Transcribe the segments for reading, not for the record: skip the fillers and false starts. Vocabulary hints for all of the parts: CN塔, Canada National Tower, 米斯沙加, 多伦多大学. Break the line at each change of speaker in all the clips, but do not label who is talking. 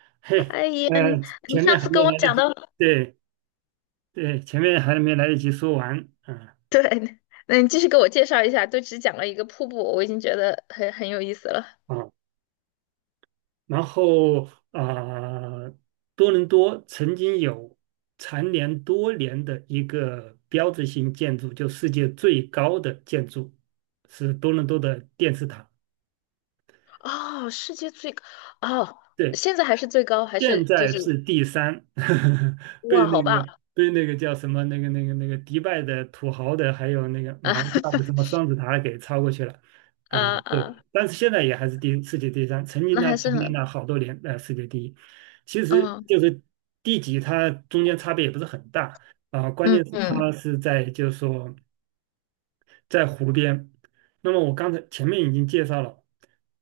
嘿，
哎呀，你
前
上
面还
次跟
没
我
来得
讲
及，
到，
对对，前面还没来得及说完，
对，那你继续给我介绍一下，就只讲了一个瀑布，我已经觉得很有意思了。
啊，然后啊，多伦多曾经有蝉联多年的一个标志性建筑，就世界最高的建筑是多伦多的电视塔。
哦，世界最高，哦，
对。
现在还是最高，还
现
是就
在是
是
第三，被
哇，
那
好棒
个被那个叫什么那个迪拜的土豪的，还有那个
啊。
马来西亚的什么双子塔给超过去了，
啊啊，
对，但是现在也还是世界第三，曾经
那
呢
还
蝉
是
联
很，
了好多年世界第一，其实
嗯
就是第几它中间差别也不是很大。关
嗯
键是它
嗯
是在就是说，在湖边。那么我刚才前面已经介绍了，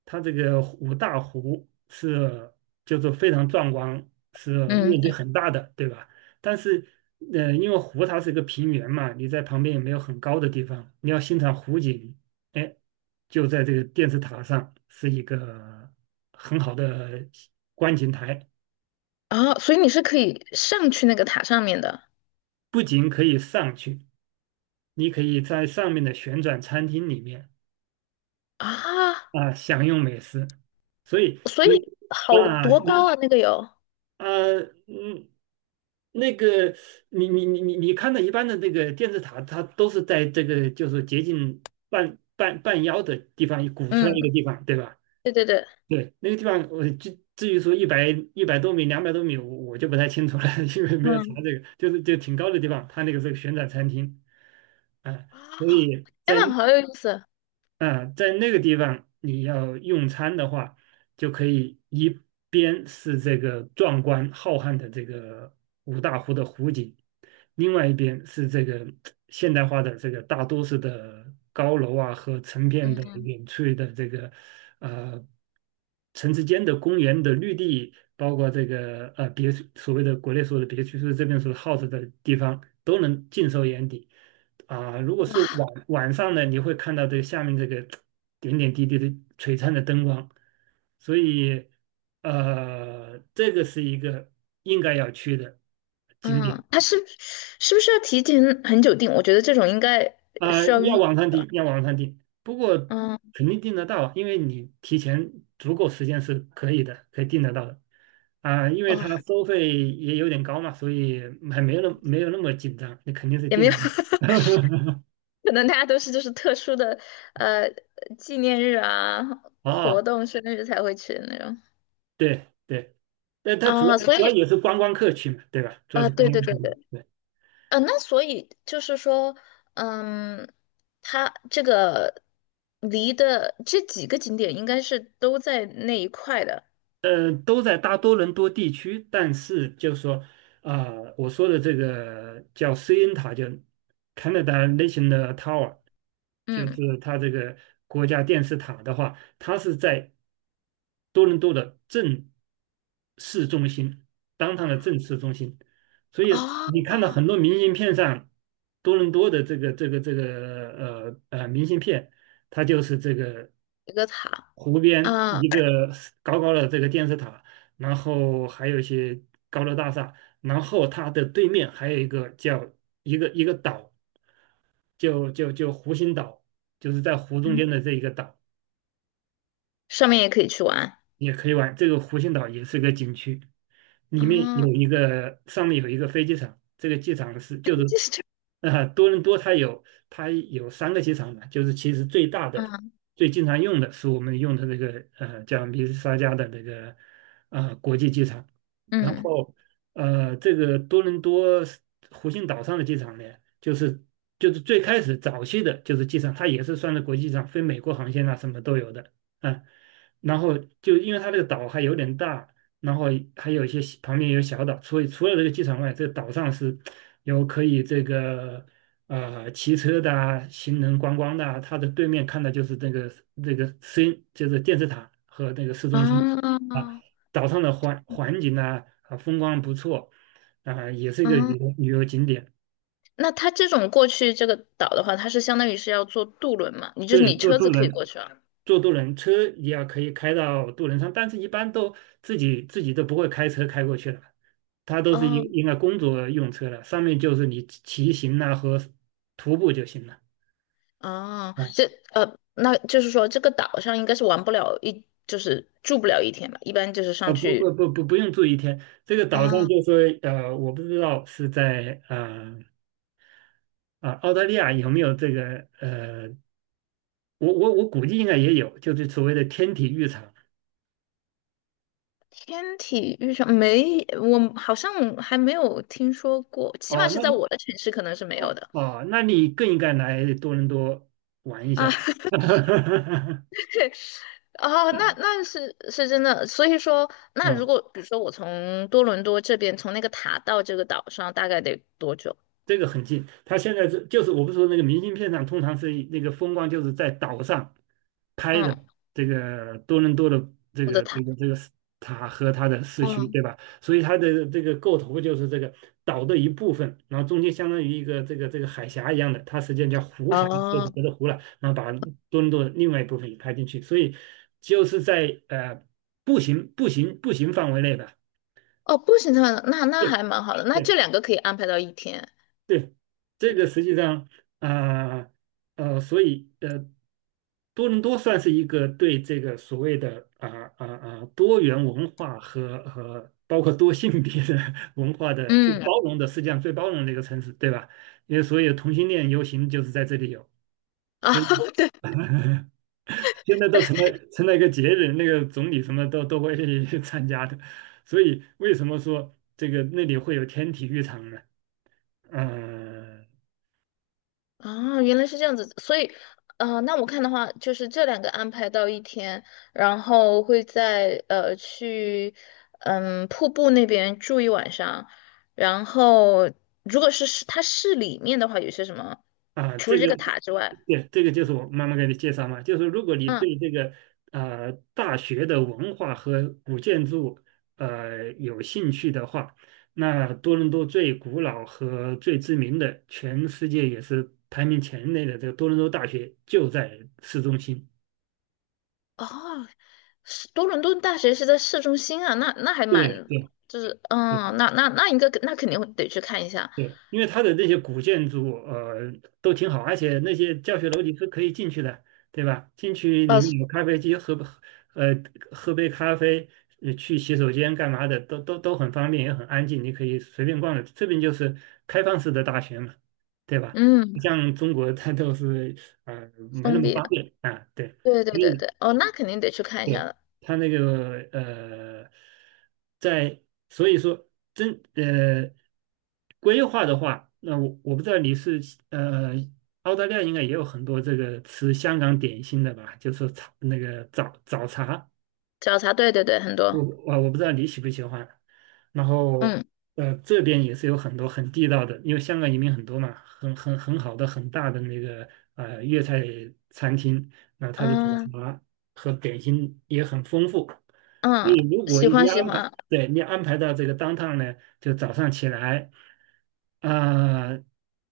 它这个五大湖是就是非常壮观，是面
嗯，
积很大的，对吧？但是，因为湖它是一个平原嘛，你在旁边也没有很高的地方，你要欣赏湖景，哎，就在这个电视塔上是一个很好的观景台，
啊，所以你是可以上去那个塔上面的。
不仅可以上去，你可以在上面的旋转餐厅里面。
啊，
啊，享用美食，所以
所
你
以好
啊，
多
你
高啊，那个有，
啊，嗯，那个，你你你你你看到一般的这个电视塔，它都是在这个就是接近半腰的地方鼓出来
嗯，
一个地方，对吧？
对对对，
对，那个地方我至于说一百多米、200多米，我就不太清楚了，因为没有查
嗯，
这个，就挺高的地方，它那个是个旋转餐厅。啊，
哇
所
哦，
以。
天
在。
呐，好有意思，
啊，在那个地方你要用餐的话，就可以一边是这个壮观浩瀚的这个五大湖的湖景，另外一边是这个现代化的这个大都市的高楼啊和成片的
嗯。
远处的这个呃城市间的公园的绿地，包括这个别墅，所谓的国内说的别墅，就是这边所 house 的地方都能尽收眼底。如果是晚上呢，你会看到这个下面这个点点滴滴的璀璨的灯光，所以这个是一个应该要去的景
嗯，
点。
他是是不是要提前很久订？我觉得这种应该需要
要
预，
网上订，要网上订，不过
嗯，
肯定订得到啊，因为你提前足够时间是可以的，可以订得到的啊，因为
哦，
它收费也有点高嘛，所以还没有没有那么紧张，你肯定是
也没
订
有，
得到。
可能大家都是就是特殊的呃纪念日啊、活
哦，
动、生日才会去的那种。
对对。但他主
啊，
要主
所
要
以
也是观光客去嘛，对吧？主要
啊，
是观
对对
光
对
客去，
对，
对。
那所以就是说，嗯，它这个离的这几个景点应该是都在那一块的，
都在大多伦多地区，但是就是说，啊，我说的这个叫 CN 塔，就 Canada National Tower，就
嗯，
是它这个国家电视塔的话，它是在多伦多的正市中心，当趟的正市中心，所以你
哦，
看到很多明信片上，多伦多的这个明信片，它就是这个：
一个塔
湖边
啊。
一个高高的这个电视塔，然后还有一些高楼大厦，然后它的对面还有一个叫一个岛，就湖心岛，就是在湖中间
嗯，
的这一个岛，
上面也可以去玩
也可以玩。这个湖心岛也是个景区。里面
啊，
有一个上面有一个飞机场，这个机场是就是，
就是这
多伦多它有三个机场嘛，就是其实最大的、
嗯
最经常用的是我们用的这个叫米斯沙加的那个国际机场，然
嗯
后这个多伦多湖心岛上的机场呢，就是最开始早期的就是机场，它也是算是国际上飞美国航线啊什么都有的。啊。然后就因为它这个岛还有点大，然后还有一些小旁边有小岛，所以除了这个机场外，这个岛上是有可以这个骑车的啊、行人观光的啊。它的对面看的就是这个市，就是电视塔和那个市中心啊。
啊，
岛上的环境风光不错啊，也是一个旅
嗯，
游旅游景点。
那它这种过去这个岛的话，它是相当于是要坐渡轮嘛？你就是
对，
你
坐
车
渡
子可以过
轮
去啊？
坐渡轮车也要可以开到渡轮上，但是一般都自己都不会开车开过去了，他都是
哦
应该工作用车了，上面就是你骑行呐、和徒步就行了。
哦，这
啊
那就是说这个岛上应该是玩不了一，就是住不了一天吧？一般就是上
不不
去
不不不用住一天，这个岛上
啊，
就说我不知道是在澳大利亚有没有这个我估计应该也有，就是所谓的天体浴场。
天体遇上没，我好像还没有听说过，起码
哦，
是
那
在
么
我的城市可能是没有的。
哦那你更应该来多伦多玩一下。
啊。哦，那那是是真的，所以说，那如
啊，
果比如说我从多伦多这边，从那个塔到这个岛上，大概得多久？
这个很近。他现在是就是我不是说那个明信片上通常是那个风光就是在岛上拍的，
嗯，
这个多伦多的这
我的
个这
塔，
个这个塔和它的市区，
嗯，
对吧？所以它的这个构图就是这个岛的一部分，然后中间相当于一个这个海峡一样的，它实际上叫湖峡，这个
哦
隔着湖了，然后把多伦多的另外一部分也拍进去，所以就是在步行范围内吧。
哦，步行的话，那那
对。
还蛮好的，那这
对
两个可以安排到一天，
对，这个实际上啊呃，呃所以呃，多伦多算是一个对这个所谓的多元文化和包括多性别的 文化的最
嗯，
包容的，世界上最包容的一个城市，对吧？因为所有同性恋游行就是在这里有，
啊，
所以
对。
现在都成了一个节日，那个总理什么都会去 参加的。所以为什么说这个那里会有天体育场呢？嗯、
啊，原来是这样子，所以，那我看的话，就是这两个安排到一天，然后会在去，嗯，瀑布那边住一晚上，然后如果是市它市里面的话，有些什么，
啊，
除
这
了这
个，
个塔之外，
对，就是我妈妈给你介绍嘛，就是如果你对
嗯，
这个大学的文化和古建筑有兴趣的话，那多伦多最古老和最知名的、全世界也是排名前列的这个多伦多大学就在市中心。
哦，是多伦多大学是在市中心啊，那那还
对
蛮，
对
就是，
对。
嗯，那那那应该那肯定会得去看一下，
对，因为它的这些古建筑，都挺好，而且那些教学楼你是可以进去的，对吧？进去
呃，
里面有咖啡机，呃，喝杯咖啡，去洗手间干嘛的，都很方便，也很安静，你可以随便逛的。这边就是开放式的大学嘛，对吧？不
嗯，
像中国它都是，没那
封
么
闭
方
的，
便啊，对。
对对
因
对
为。
对，哦，那肯定得去看一下
对，
了。
他那个呃，在所以说真呃规划的话，那我不知道你是呃澳大利亚应该也有很多这个吃香港点心的吧，就是说茶那个早早茶，
早茶，对对对，很
我
多，
我我不知道你喜不喜欢，然后
嗯
这边也是有很多很地道的，因为香港移民很多嘛，很好的很大的那个粤菜餐厅，那它的早
嗯
茶和点心也很丰富，所
嗯，
以如果
喜
一
欢喜
安排。
欢，
对你安排到这个当趟呢，就早上起来，啊、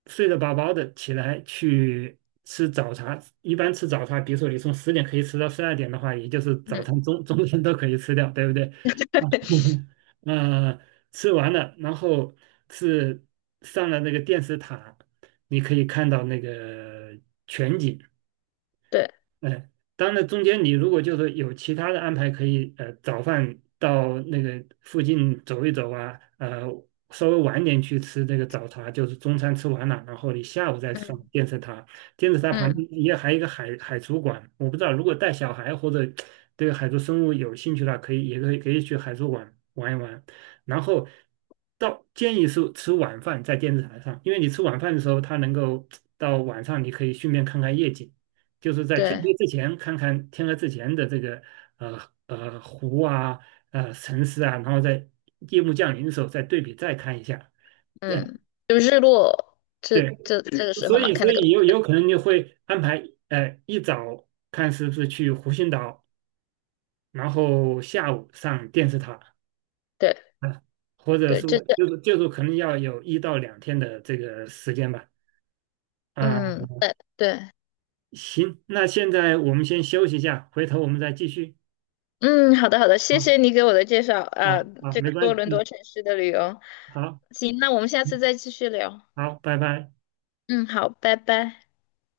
睡得饱饱的起来去吃早茶。一般吃早茶，比如说你从10点可以吃到12点的话，也就是早
嗯，
餐中餐都可以吃掉，对不对？呃，吃完了，然后是上了那个电视塔，你可以看到那个全景。
对，
哎，当然中间你如果就是有其他的安排，可以早饭到那个附近走一走啊，稍微晚点去吃这个早茶，就是中餐吃完了，然后你下午再上
嗯
电视塔，电视塔旁边
嗯
也还有一个海族馆，我不知道如果带小孩或者对海族生物有兴趣的话，可以也可以可以去海族馆玩一玩，然后建议是吃晚饭在电视台上，因为你吃晚饭的时候，它能够到晚上你可以顺便看看夜景。就是在天
对，
黑之前看看天黑之前的这个呃湖啊城市啊，然后在夜幕降临的时候再对比再看一下。对
嗯，就日落这
对，
这这个时候
所
嘛，
以
看
所
那个，
以有可能就会安排一早看是不是去湖心岛，然后下午上电视塔
对
啊，或者
对，这
说
这，
就是可能要有1到2天的这个时间吧。啊，
嗯对对，
行，那现在我们先休息一下，回头我们再继续。
嗯，好的好的，
啊
谢谢你给我的介绍
啊
啊，这
没
个
关
多
系，
伦
嗯，
多城市的旅游，
好。
行，那我们下
嗯。
次再继续聊，
好，拜拜。
嗯，好，拜拜。